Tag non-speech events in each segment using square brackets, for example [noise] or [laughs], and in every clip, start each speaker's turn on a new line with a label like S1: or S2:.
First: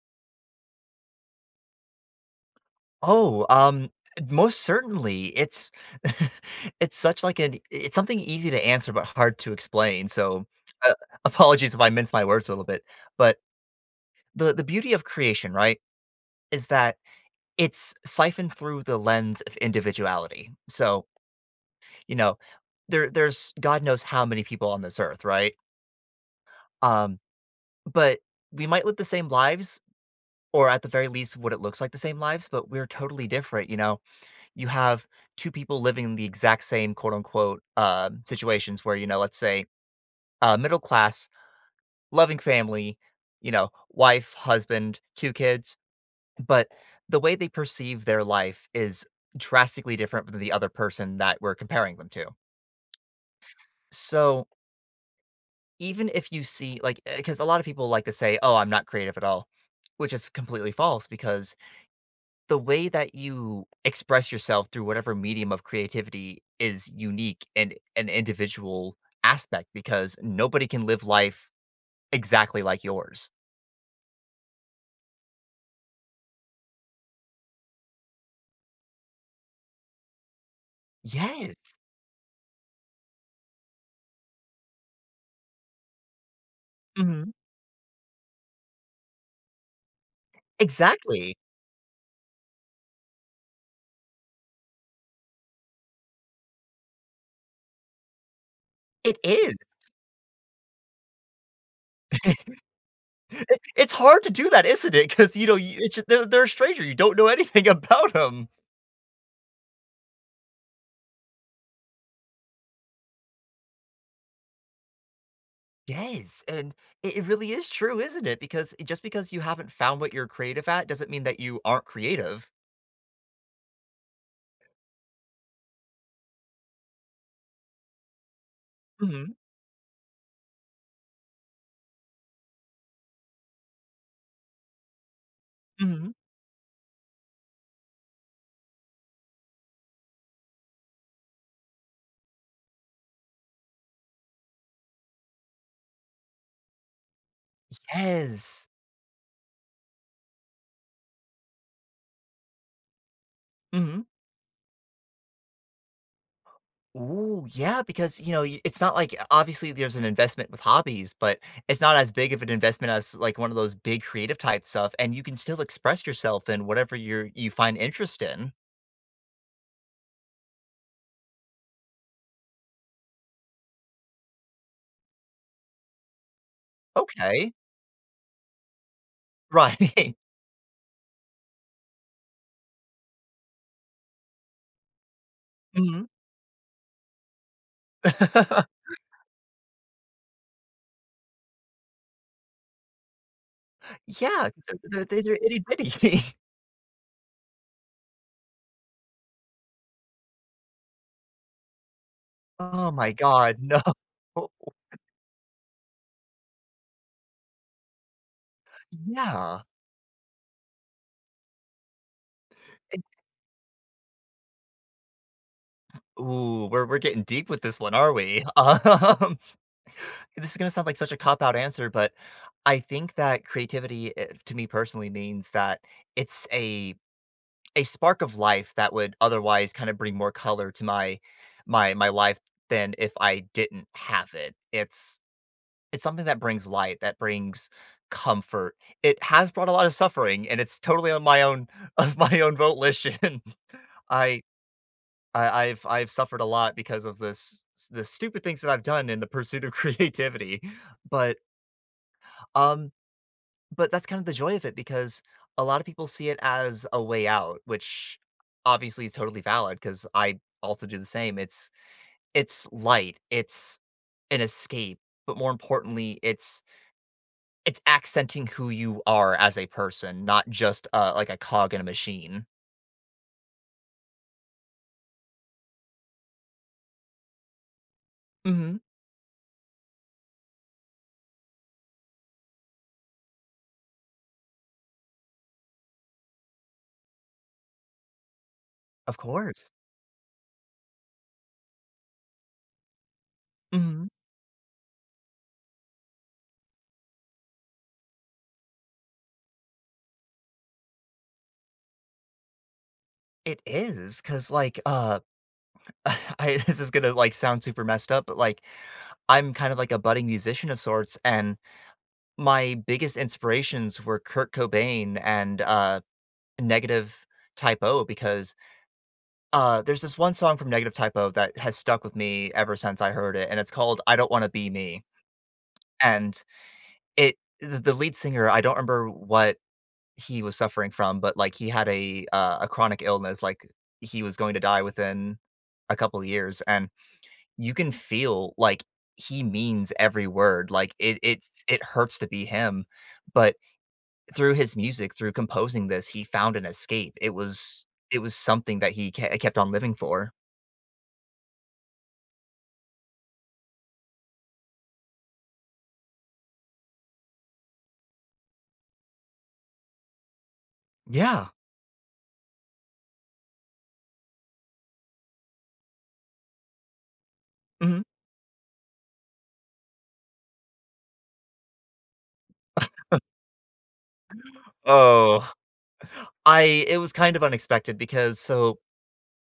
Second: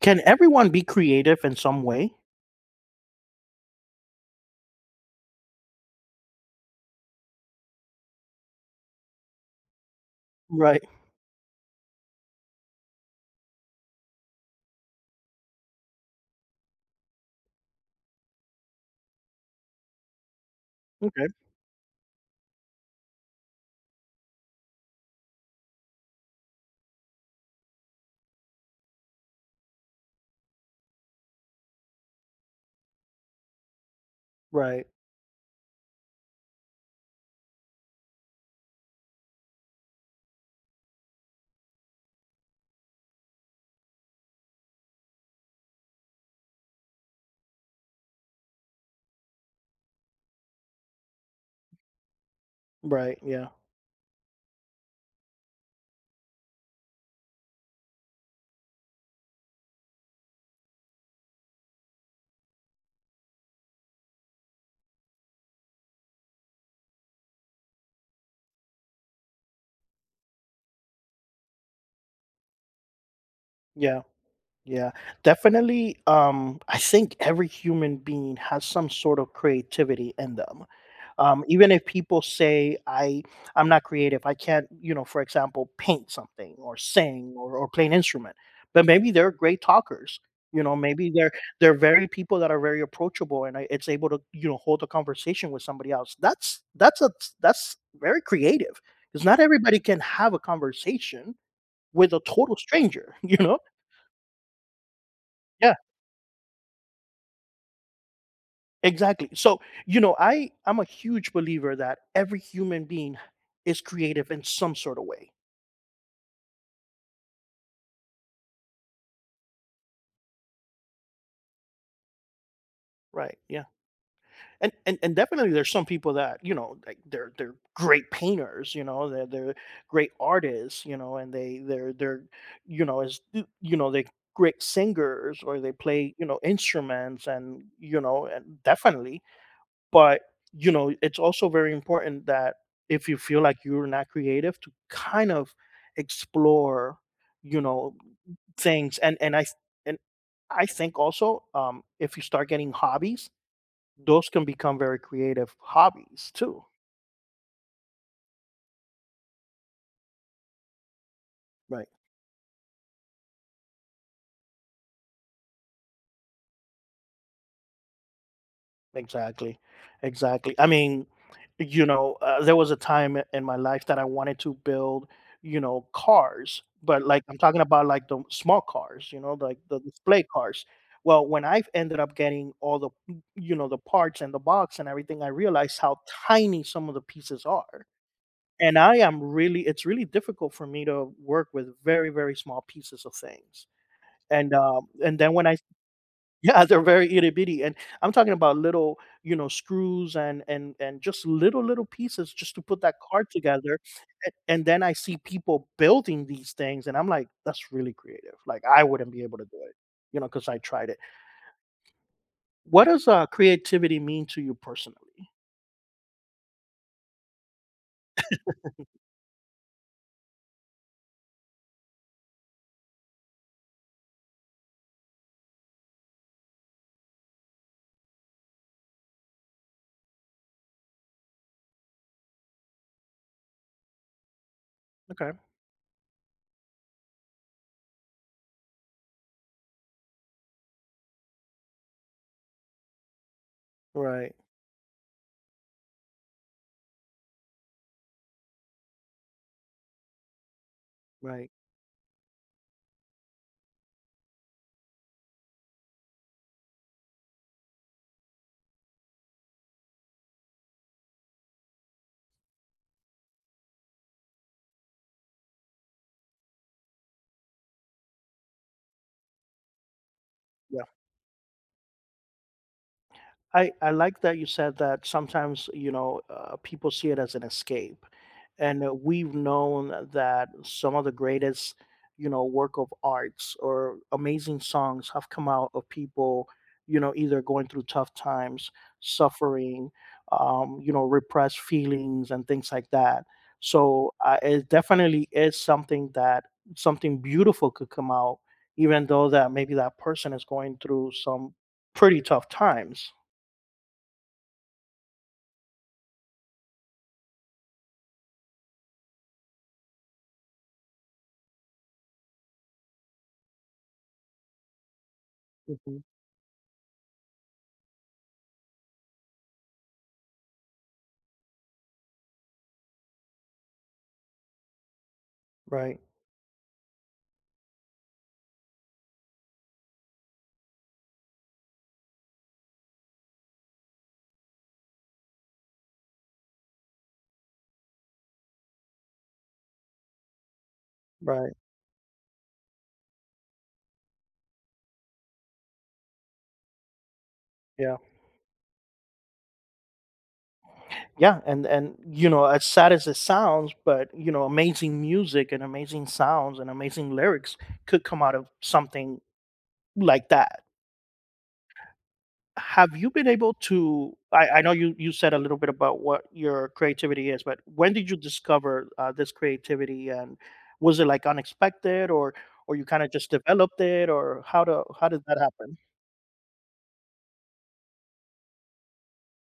S1: Can everyone be creative in some way?
S2: Oh, um, Most certainly. It's [laughs] it's such like an it's something easy to answer but hard to explain. So,
S1: Right.
S2: uh, apologies if I mince my words a little bit, but the beauty of creation, right, is that it's siphoned through the lens of individuality. So,
S1: Okay.
S2: you know, there's God knows how many people on this earth, right? Um, but we might live the same lives, or at the very least, what it looks like the same lives, but we're totally different, you know. You
S1: Right.
S2: have two people living in the exact same quote unquote situations where, you know, let's say, middle class, loving family, you know, wife, husband, two kids, but the way they perceive their life is drastically different from the other person that we're comparing them to.
S1: Right. Yeah.
S2: So even if you see, like, because a lot of people like to say, oh, I'm not creative at all, which is completely false because the way that you express yourself through whatever medium of creativity is unique and an individual aspect, because nobody can live life exactly like yours.
S1: Yeah. Yeah. Definitely. I think every human being has some sort of creativity in them. Even
S2: Yes.
S1: if people say I'm not creative I can't for example paint something or
S2: Mhm.
S1: sing or play an instrument, but maybe they're great talkers, you know, maybe they're
S2: Exactly.
S1: they're very people that are very approachable and it's able to, you know, hold a conversation with somebody else that's very creative,
S2: It
S1: because not
S2: is.
S1: everybody can have a conversation with a total
S2: [laughs]
S1: stranger [laughs] you know.
S2: It's hard to do that, isn't it? Because, you know,
S1: Yeah,
S2: you it's just they're a stranger, you don't know anything [laughs] about them.
S1: exactly. So, you know, I'm a huge believer that every human being is creative in some sort of way.
S2: Yes, and it really is true, isn't it? Because it- just because you haven't found what you're creative at doesn't mean that you aren't creative.
S1: Right. Yeah. And definitely there's some people that, you know, like they're great painters, you know, they're
S2: Mhm,
S1: they're great artists, you know, and they're you know, as you know, they great singers, or they
S2: mhm.
S1: play, you know, instruments, and you know, and definitely. But, you know, it's also very important that if you feel like you're not creative to kind of explore, you know,
S2: Yes.
S1: things, and and I think also, if you start getting hobbies,
S2: Mhm.
S1: those can become very creative hobbies too.
S2: Ooh, yeah, because, y it's not like, obviously, there's an investment with hobbies, but it's
S1: Right.
S2: not as big of an investment as, like, one of those big creative type stuff, and you can still express yourself in whatever you're you find interest in.
S1: Exactly. Exactly. I mean, you know, there was a time in my life that I wanted to build, you know, cars, but like I'm
S2: Okay.
S1: talking about like the small cars, you know, like the
S2: Right.
S1: display
S2: [laughs]
S1: cars. Well, when I've ended up getting all the, you know, the parts and the box and everything, I realized how
S2: Mhm.
S1: tiny some of the pieces are.
S2: [laughs]
S1: And I am really, it's really difficult for me to work with very, very small pieces of things.
S2: Yeah, 'cause they're
S1: And
S2: they're
S1: then
S2: they're
S1: when I
S2: itty bitty. [laughs]
S1: yeah, they're very itty bitty, and I'm talking about little, you know, screws and and just little pieces just to put
S2: Oh
S1: that
S2: my
S1: card
S2: god,
S1: together,
S2: no.
S1: and
S2: [laughs]
S1: then I see people building these things, and I'm like, that's really creative. Like I wouldn't be able to do
S2: Yeah.
S1: it, you know, because I tried it. What does creativity mean to you personally?
S2: Ooh, we're getting deep with this one, are we? [laughs] Um this is going to sound like such a cop out answer, but I think that creativity to me personally means that it's a spark of life that would otherwise kind of bring more color to my my life than if I didn't have it.
S1: Okay,
S2: It's something that brings light, that brings comfort. It has brought a lot of suffering and it's totally on my own [laughs] of my own volition. [laughs]
S1: right,
S2: I I've suffered a lot because of this the stupid things that I've done in the pursuit of [laughs] creativity. But
S1: right,
S2: um But that's kind of the joy of it because a lot of people see it as a way out, which obviously is totally valid because I also do the same. It's light, it's an escape, but more importantly, it's accenting who you are as a person, not
S1: right.
S2: just like a cog in a machine.
S1: I like that you said that sometimes, you know, people see it as an escape.
S2: Hmm.
S1: And we've known that some of the greatest, you know, work of arts or amazing songs have come out of people, you know, either going through tough times,
S2: Of course.
S1: suffering, you know, repressed feelings and things like that.
S2: Hmm.
S1: So it definitely is something that something beautiful could come out, even though that maybe that person is going through some pretty tough times.
S2: It is because like, [laughs] I, this is gonna like sound super messed up, but like I'm kind of like a budding musician of sorts, and my biggest inspirations were Kurt Cobain and,
S1: Mhm.
S2: Negative Type O because, there's this one song from Negative Type O that has stuck with me ever since I heard it, and it's called "I Don't Wanna Be Me,"
S1: Right,
S2: and it the lead singer, I don't remember what he was suffering from, but, like, he had a chronic illness, like, he was going to die within a couple of years, and you can feel, like, he means every word, like, it
S1: right,
S2: it's it hurts to be him, but through his music, through composing this, he found an escape.
S1: yeah.
S2: It was something that he ke kept on living for.
S1: Yeah, and, you know, as sad as it sounds, but, you know, amazing music and amazing sounds and amazing lyrics could come out of something like that.
S2: Yeah.
S1: Have you been able to I know you said a little bit about what your creativity is, but when
S2: Mhm.
S1: did you discover, this creativity, and was it, like, unexpected, or you kinda just developed it, or how did that
S2: Oh,
S1: happen?
S2: I it was kind of unexpected because so,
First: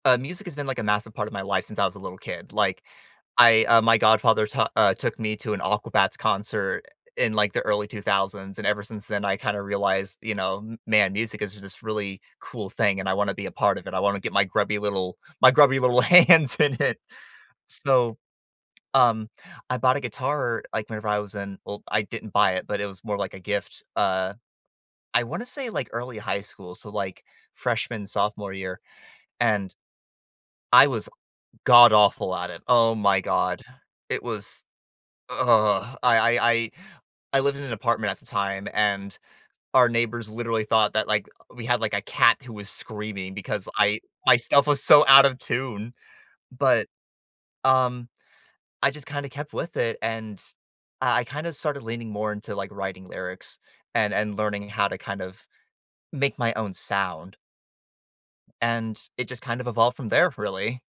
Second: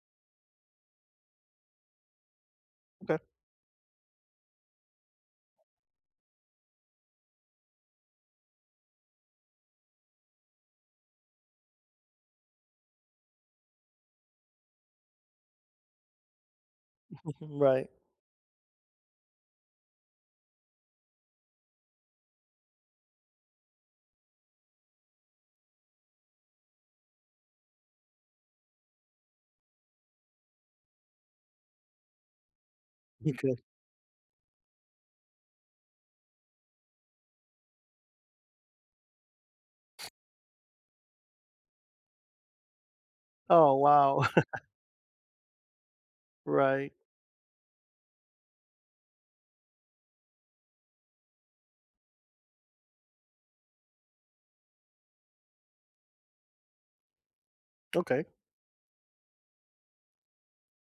S2: music has been, like, a massive part of my life since I was a little kid. Like,
S1: Okay.
S2: I my godfather ta took me to an Aquabats concert in, like, the early 2000s, and ever since then, I kinda realized, you know, "M man, music is this really cool thing, and I wanna be a part of it. I wanna get my grubby little [laughs] hands in it."
S1: [laughs] Right.
S2: So, Um, I bought a guitar, like, whenever I was in, well, I didn't buy it, but it was more like a gift, I wanna say, like, early high school, so, like, freshman, sophomore year, and I was god awful at it. Oh my
S1: Okay.
S2: god. It was, ugh, I lived in an apartment at the time, and our neighbors literally thought that, like, we had, like, a cat who was screaming because
S1: Oh,
S2: I
S1: wow.
S2: my
S1: [laughs]
S2: stuff was so out of tune, but,
S1: Right.
S2: um I just kinda kept with it, and I kinda started leaning more into, like, writing lyrics and learning how to kind of make my own sound,
S1: Okay.
S2: and it just kind of evolved from there, really.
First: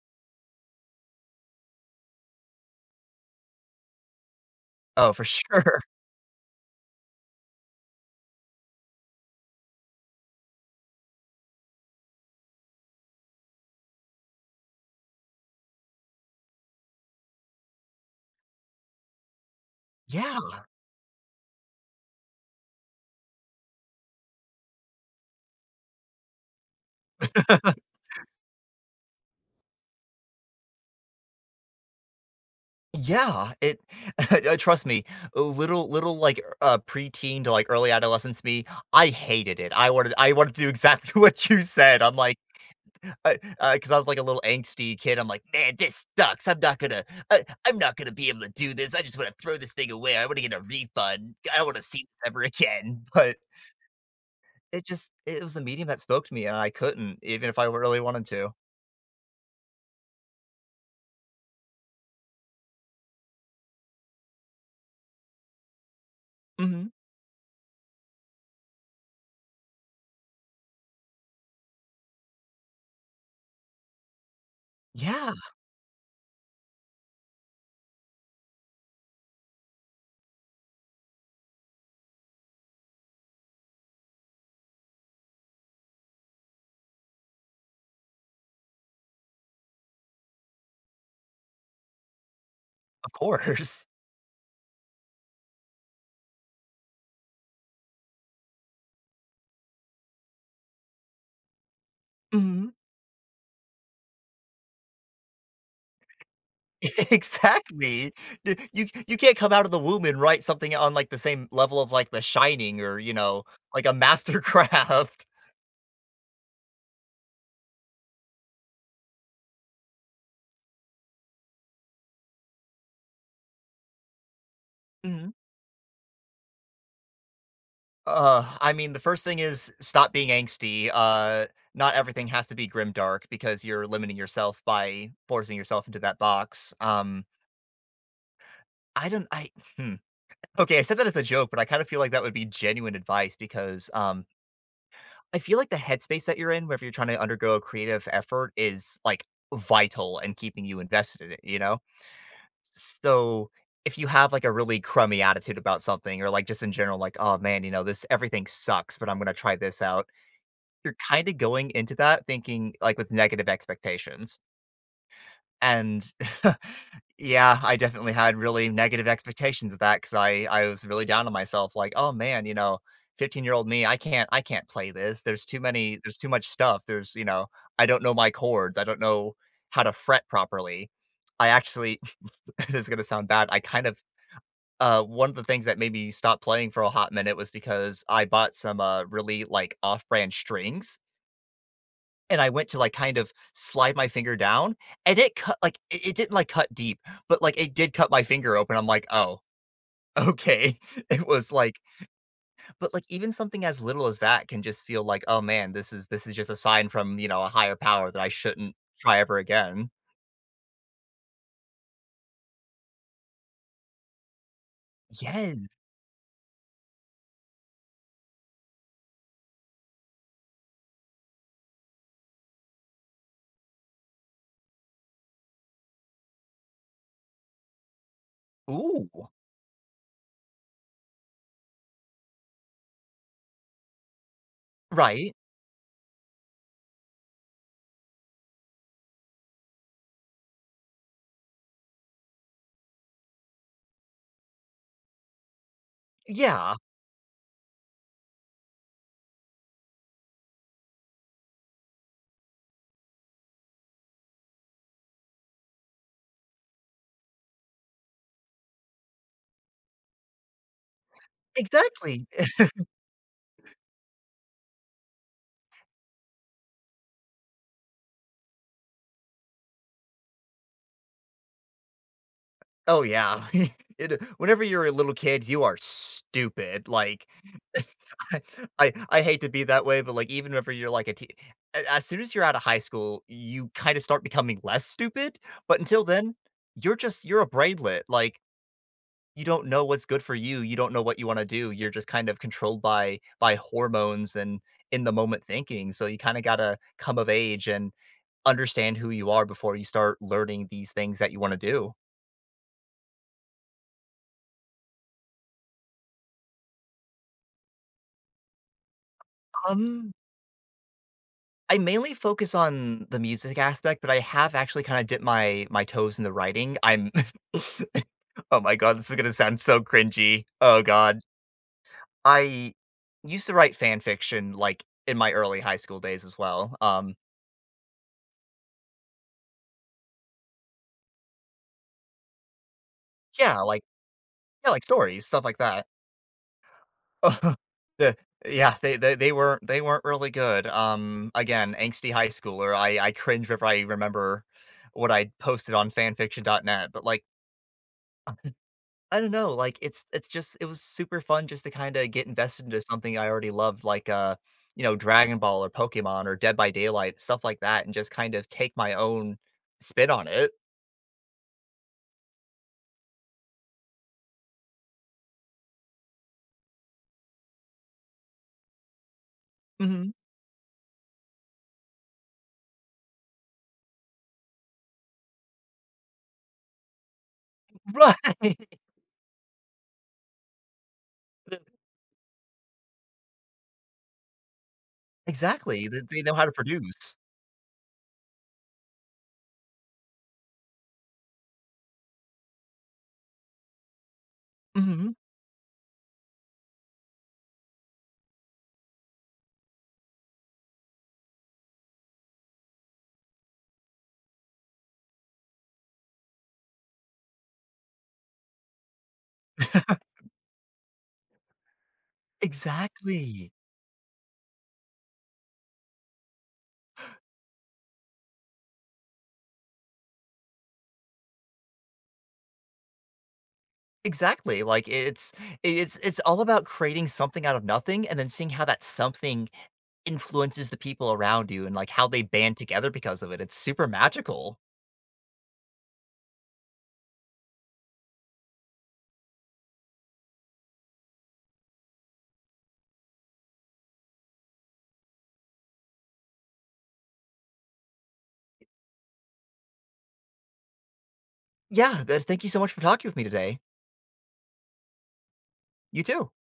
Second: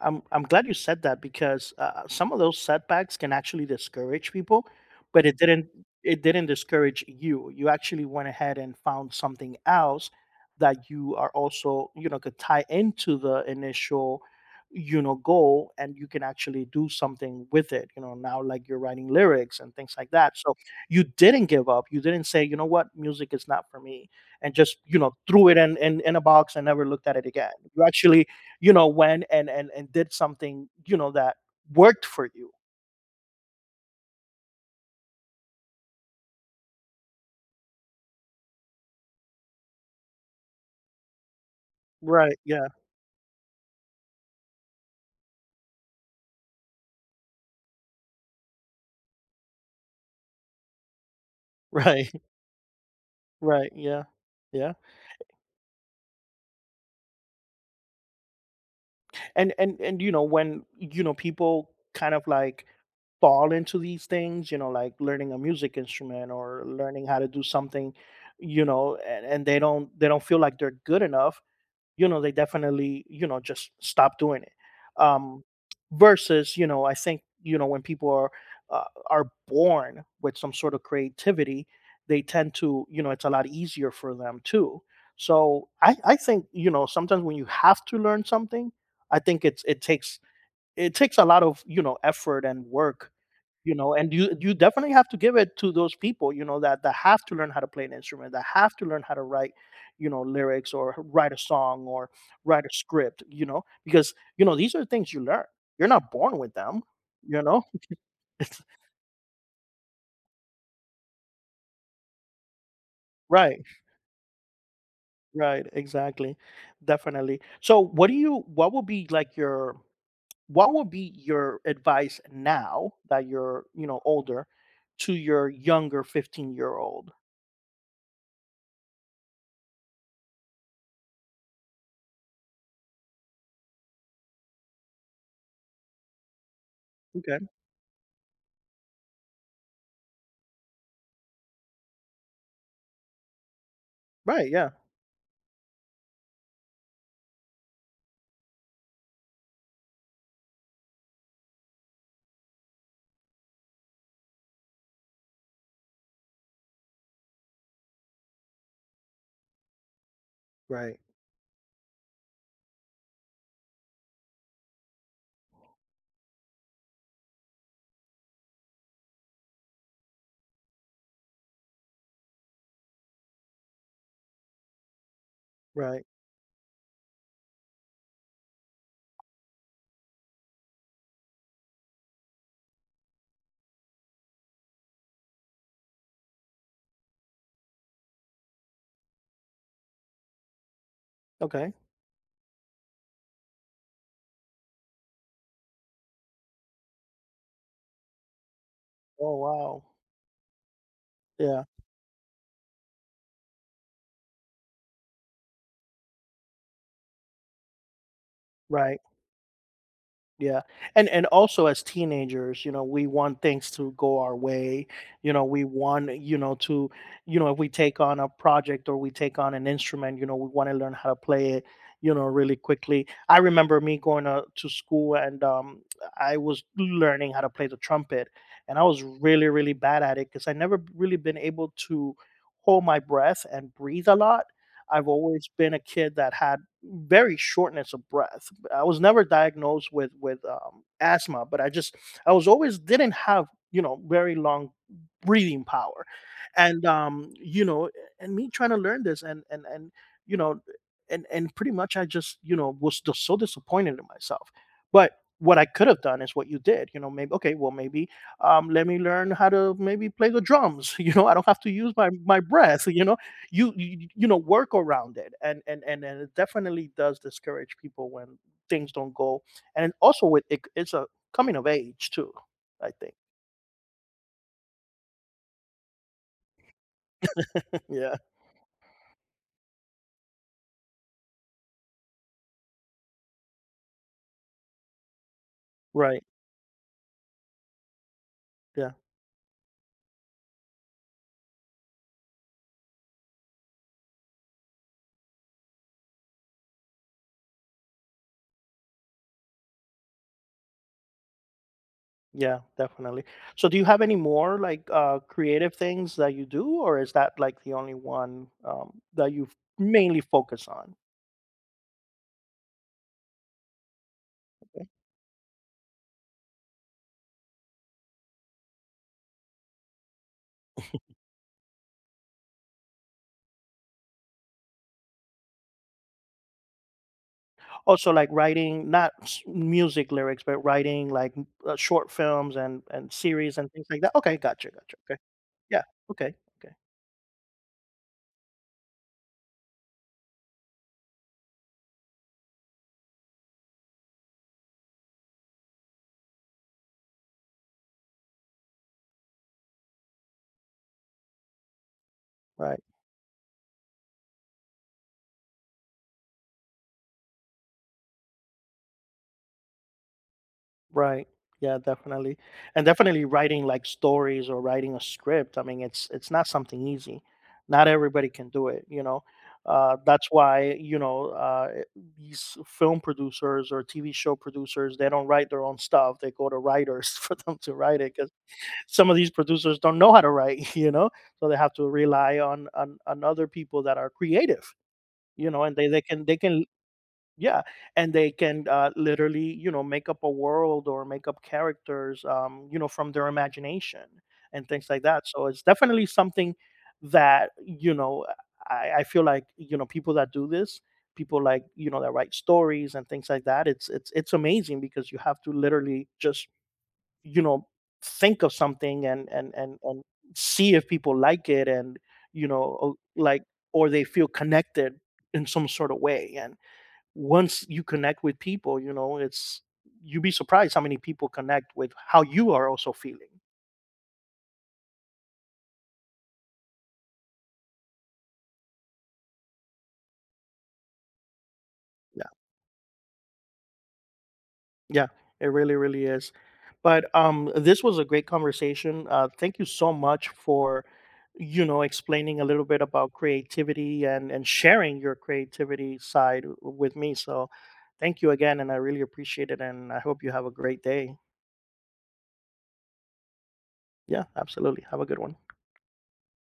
S1: I'm glad you said that because some of those setbacks can actually discourage people,
S2: Oh, for
S1: but it didn't,
S2: sure. [laughs]
S1: it didn't discourage you. You actually went ahead and found something else that you are also, you know, could tie into the initial, you know, goal, and you can actually do something with it, you know, now, like you're writing lyrics and things like that,
S2: Yeah.
S1: so you didn't give up, you didn't say, you know what, music is not for me, and just, you know, threw it in in a box and never looked at it again. You actually, you know, went and and did something, you know, that worked for you.
S2: Yeah, it [laughs] trust me, a little, like, preteen to, like, early adolescence me, I hated it. I wanted to do exactly [laughs] what you said. I'm like
S1: Right, yeah,
S2: I 'cause I was, like, a little angsty kid, I'm like, "Man, this sucks, I'm not gonna be able to do this, I just wanna throw this thing away, I wanna get a refund, I don't wanna see
S1: right,
S2: this ever again,"
S1: [laughs]
S2: but
S1: right, yeah, yeah.
S2: it just it was the medium that spoke to me, and I couldn't, even if I really wanted to.
S1: And you know, when, you know, people kind of like fall into these things, you know, like learning a music instrument or
S2: Mhm.
S1: learning how to do something, you know, and they don't feel like they're good enough, you know, they definitely, you know, just stop doing it.
S2: Yeah,
S1: um Versus, you know, I think, you know, when people uh, are born with some sort of creativity, they tend to, you know, it's a lot easier for them too. So I think, you know, sometimes when you have to learn something, I think it's it takes a lot of, you know, effort and work,
S2: of
S1: you
S2: course.
S1: know, and you definitely have to give it to those people, you know, that have to learn how to play an instrument, that have to learn how to write, you know, lyrics, or write a song, or write a
S2: Mhm.
S1: script, you know, because, you know, these are things you learn, you're not born with them,
S2: [laughs]
S1: you know,
S2: Exactly.
S1: [laughs]
S2: D
S1: it's,
S2: You you can't come out of the womb and write something on, like, the same level of, like, The Shining or, you know,
S1: right,
S2: like, a mastercraft.
S1: right, exactly, definitely. So what do you, what would be like your, what would be your advice now that you're, you know, older, to
S2: [laughs]
S1: your younger 15-year old?
S2: I mean, the first thing is stop being angsty. Not everything has to be grim dark because you're limiting yourself by forcing yourself into that box.
S1: Okay,
S2: I don't. I Hmm. Okay. I said that as a joke, but I kind of feel like that would be genuine advice because,
S1: right, yeah,
S2: I feel like the headspace that you're in, whenever you're trying to undergo a creative effort, is like vital and keeping you invested in it. You know, so if you have like a really crummy attitude about something, or like just in general, like oh man, you know this everything sucks, but I'm gonna try this out, you're
S1: right,
S2: kinda going into that thinking, like, with negative expectations, and [laughs] yeah, I definitely had really negative expectations of that because I was really down on myself, like, "Oh, man," you know, "15-year-old me, I can't play this.
S1: right,
S2: There's too much stuff. There's" you know, "I don't know my chords. I don't know how to fret properly." I actually [laughs] this is gonna sound bad, I kind of one of the things that made me stop playing for a hot minute was because I bought some, really, like, off-brand strings.
S1: okay.
S2: And I went to, like, kind of slide my finger down, and it cut, like, it didn't, like, cut deep, but, like, it did cut my finger open. I'm like,
S1: Oh,
S2: "Oh,
S1: wow.
S2: okay." [laughs] It was
S1: Yeah,
S2: like But, like, even something as little as that can just feel like, "Oh, man, this is just a sign from, you know, a higher power that I shouldn't
S1: right,
S2: try ever again."
S1: yeah, and also as teenagers, you know, we want things to go our way, you know, we
S2: Yes.
S1: want, you know, to, you know, if we take on a project or we take on an instrument, you know, we wanna learn how to play it, you know, really quickly. I remember me going to school, and, I was learning how to play the trumpet, and I was
S2: Ooh.
S1: really, really bad at it because I never really been able to hold my breath and breathe a lot. I've
S2: Right.
S1: always been a kid that had very shortness of breath. I was never diagnosed with asthma, but I just, I was always didn't have, you know, very long breathing power,
S2: Yeah,
S1: and you know, and me trying to learn this and you know, and pretty much I just, you know, was just so disappointed in myself, but. What I could have done is what you did, you know. Maybe, okay, well, maybe, let me learn how to maybe play the drums. [laughs] You know, I don't have to use my
S2: exactly.
S1: my breath. [laughs] You know, you know, work around it, and, and it definitely does discourage people when things don't go. And also with it, it's a coming of age too, I
S2: Oh,
S1: think.
S2: yeah. [laughs] It whenever you're a little kid, you are stupid, like,
S1: [laughs] Yeah,
S2: [laughs] I I hate to be that way, but, like, even whenever you're, like, a as soon as you're out of high school, you kinda start becoming less stupid, but until
S1: right,
S2: then, you're a brainlet, like,
S1: yeah,
S2: you don't know what's good for you, you don't know what you wanna do, you're just kind of controlled by hormones and in the moment thinking, so you kinda gotta come of age and understand who you are before you start learning these things that you wanna do.
S1: yeah, definitely. So do you have any more like, creative things that you do, or is that like the only one, that you
S2: Um,
S1: mainly focus on?
S2: I mainly focus on the music aspect, but I have actually kinda dipped my toes in the writing. I'm [laughs] oh my god, this is gonna sound so cringy. Oh god. I used to write fan fiction, like, in my early high school days as well.
S1: Also like writing, not music lyrics, but writing like short films and series
S2: Yeah,
S1: and
S2: like,
S1: things like that. Okay, gotcha, gotcha, okay.
S2: stories, stuff like
S1: Yeah,
S2: that.
S1: okay, okay,
S2: [laughs] The Yeah, they weren't really good. Again, angsty high schooler, I cringe if I remember what I posted on fanfiction.net, but, like, I don't know, like, it's just it was super fun just to kinda get invested into
S1: right.
S2: something I already loved, like, you know, Dragon Ball or Pokemon or Dead by Daylight, stuff like that, and just kind of take my own spin on it.
S1: Right. Yeah, definitely. And definitely writing like stories, or writing a script. I mean, it's not something easy. Not everybody can do it, you know.
S2: Mhm.
S1: That's why, you know, these film producers or TV show producers, they don't write their own stuff. They go to writers [laughs] for them to write it because
S2: Right.
S1: some of these producers don't know how to write, [laughs] you know, so they have
S2: [laughs]
S1: to rely on, on other people that are creative, you know, and they
S2: Exactly,
S1: they
S2: they
S1: can
S2: know
S1: they
S2: how to
S1: can
S2: produce.
S1: yeah, and they can, literally, you know, make up a world or make up characters, you know, from their imagination and things like
S2: Mhm.
S1: that. So it's definitely something that, you know, I feel like, you know, people that do this, people like, you know, that write stories and things like that, it's it's amazing because you have to literally just, you know, think of something and and
S2: [laughs]
S1: see if people like it, and you know, like,
S2: Exactly.
S1: or they feel connected in some sort of way. Once you connect with people, you know, it's, you'd be surprised how many people connect with how you are also feeling.
S2: Exactly, like, it's it's all about creating something out of nothing and then seeing how that something influences the people around you and, like, how they
S1: Yeah,
S2: band together because of it, it's super magical.
S1: yeah, it really, really is. But this was a great conversation. Thank you so much for, you know, explaining a little bit about creativity and sharing your creativity side with me. So, thank you again, and I really appreciate it. And I hope you have a great day.
S2: Yeah, th thank you so much for talking with me today.
S1: Yeah, absolutely. Have a good one.
S2: You too.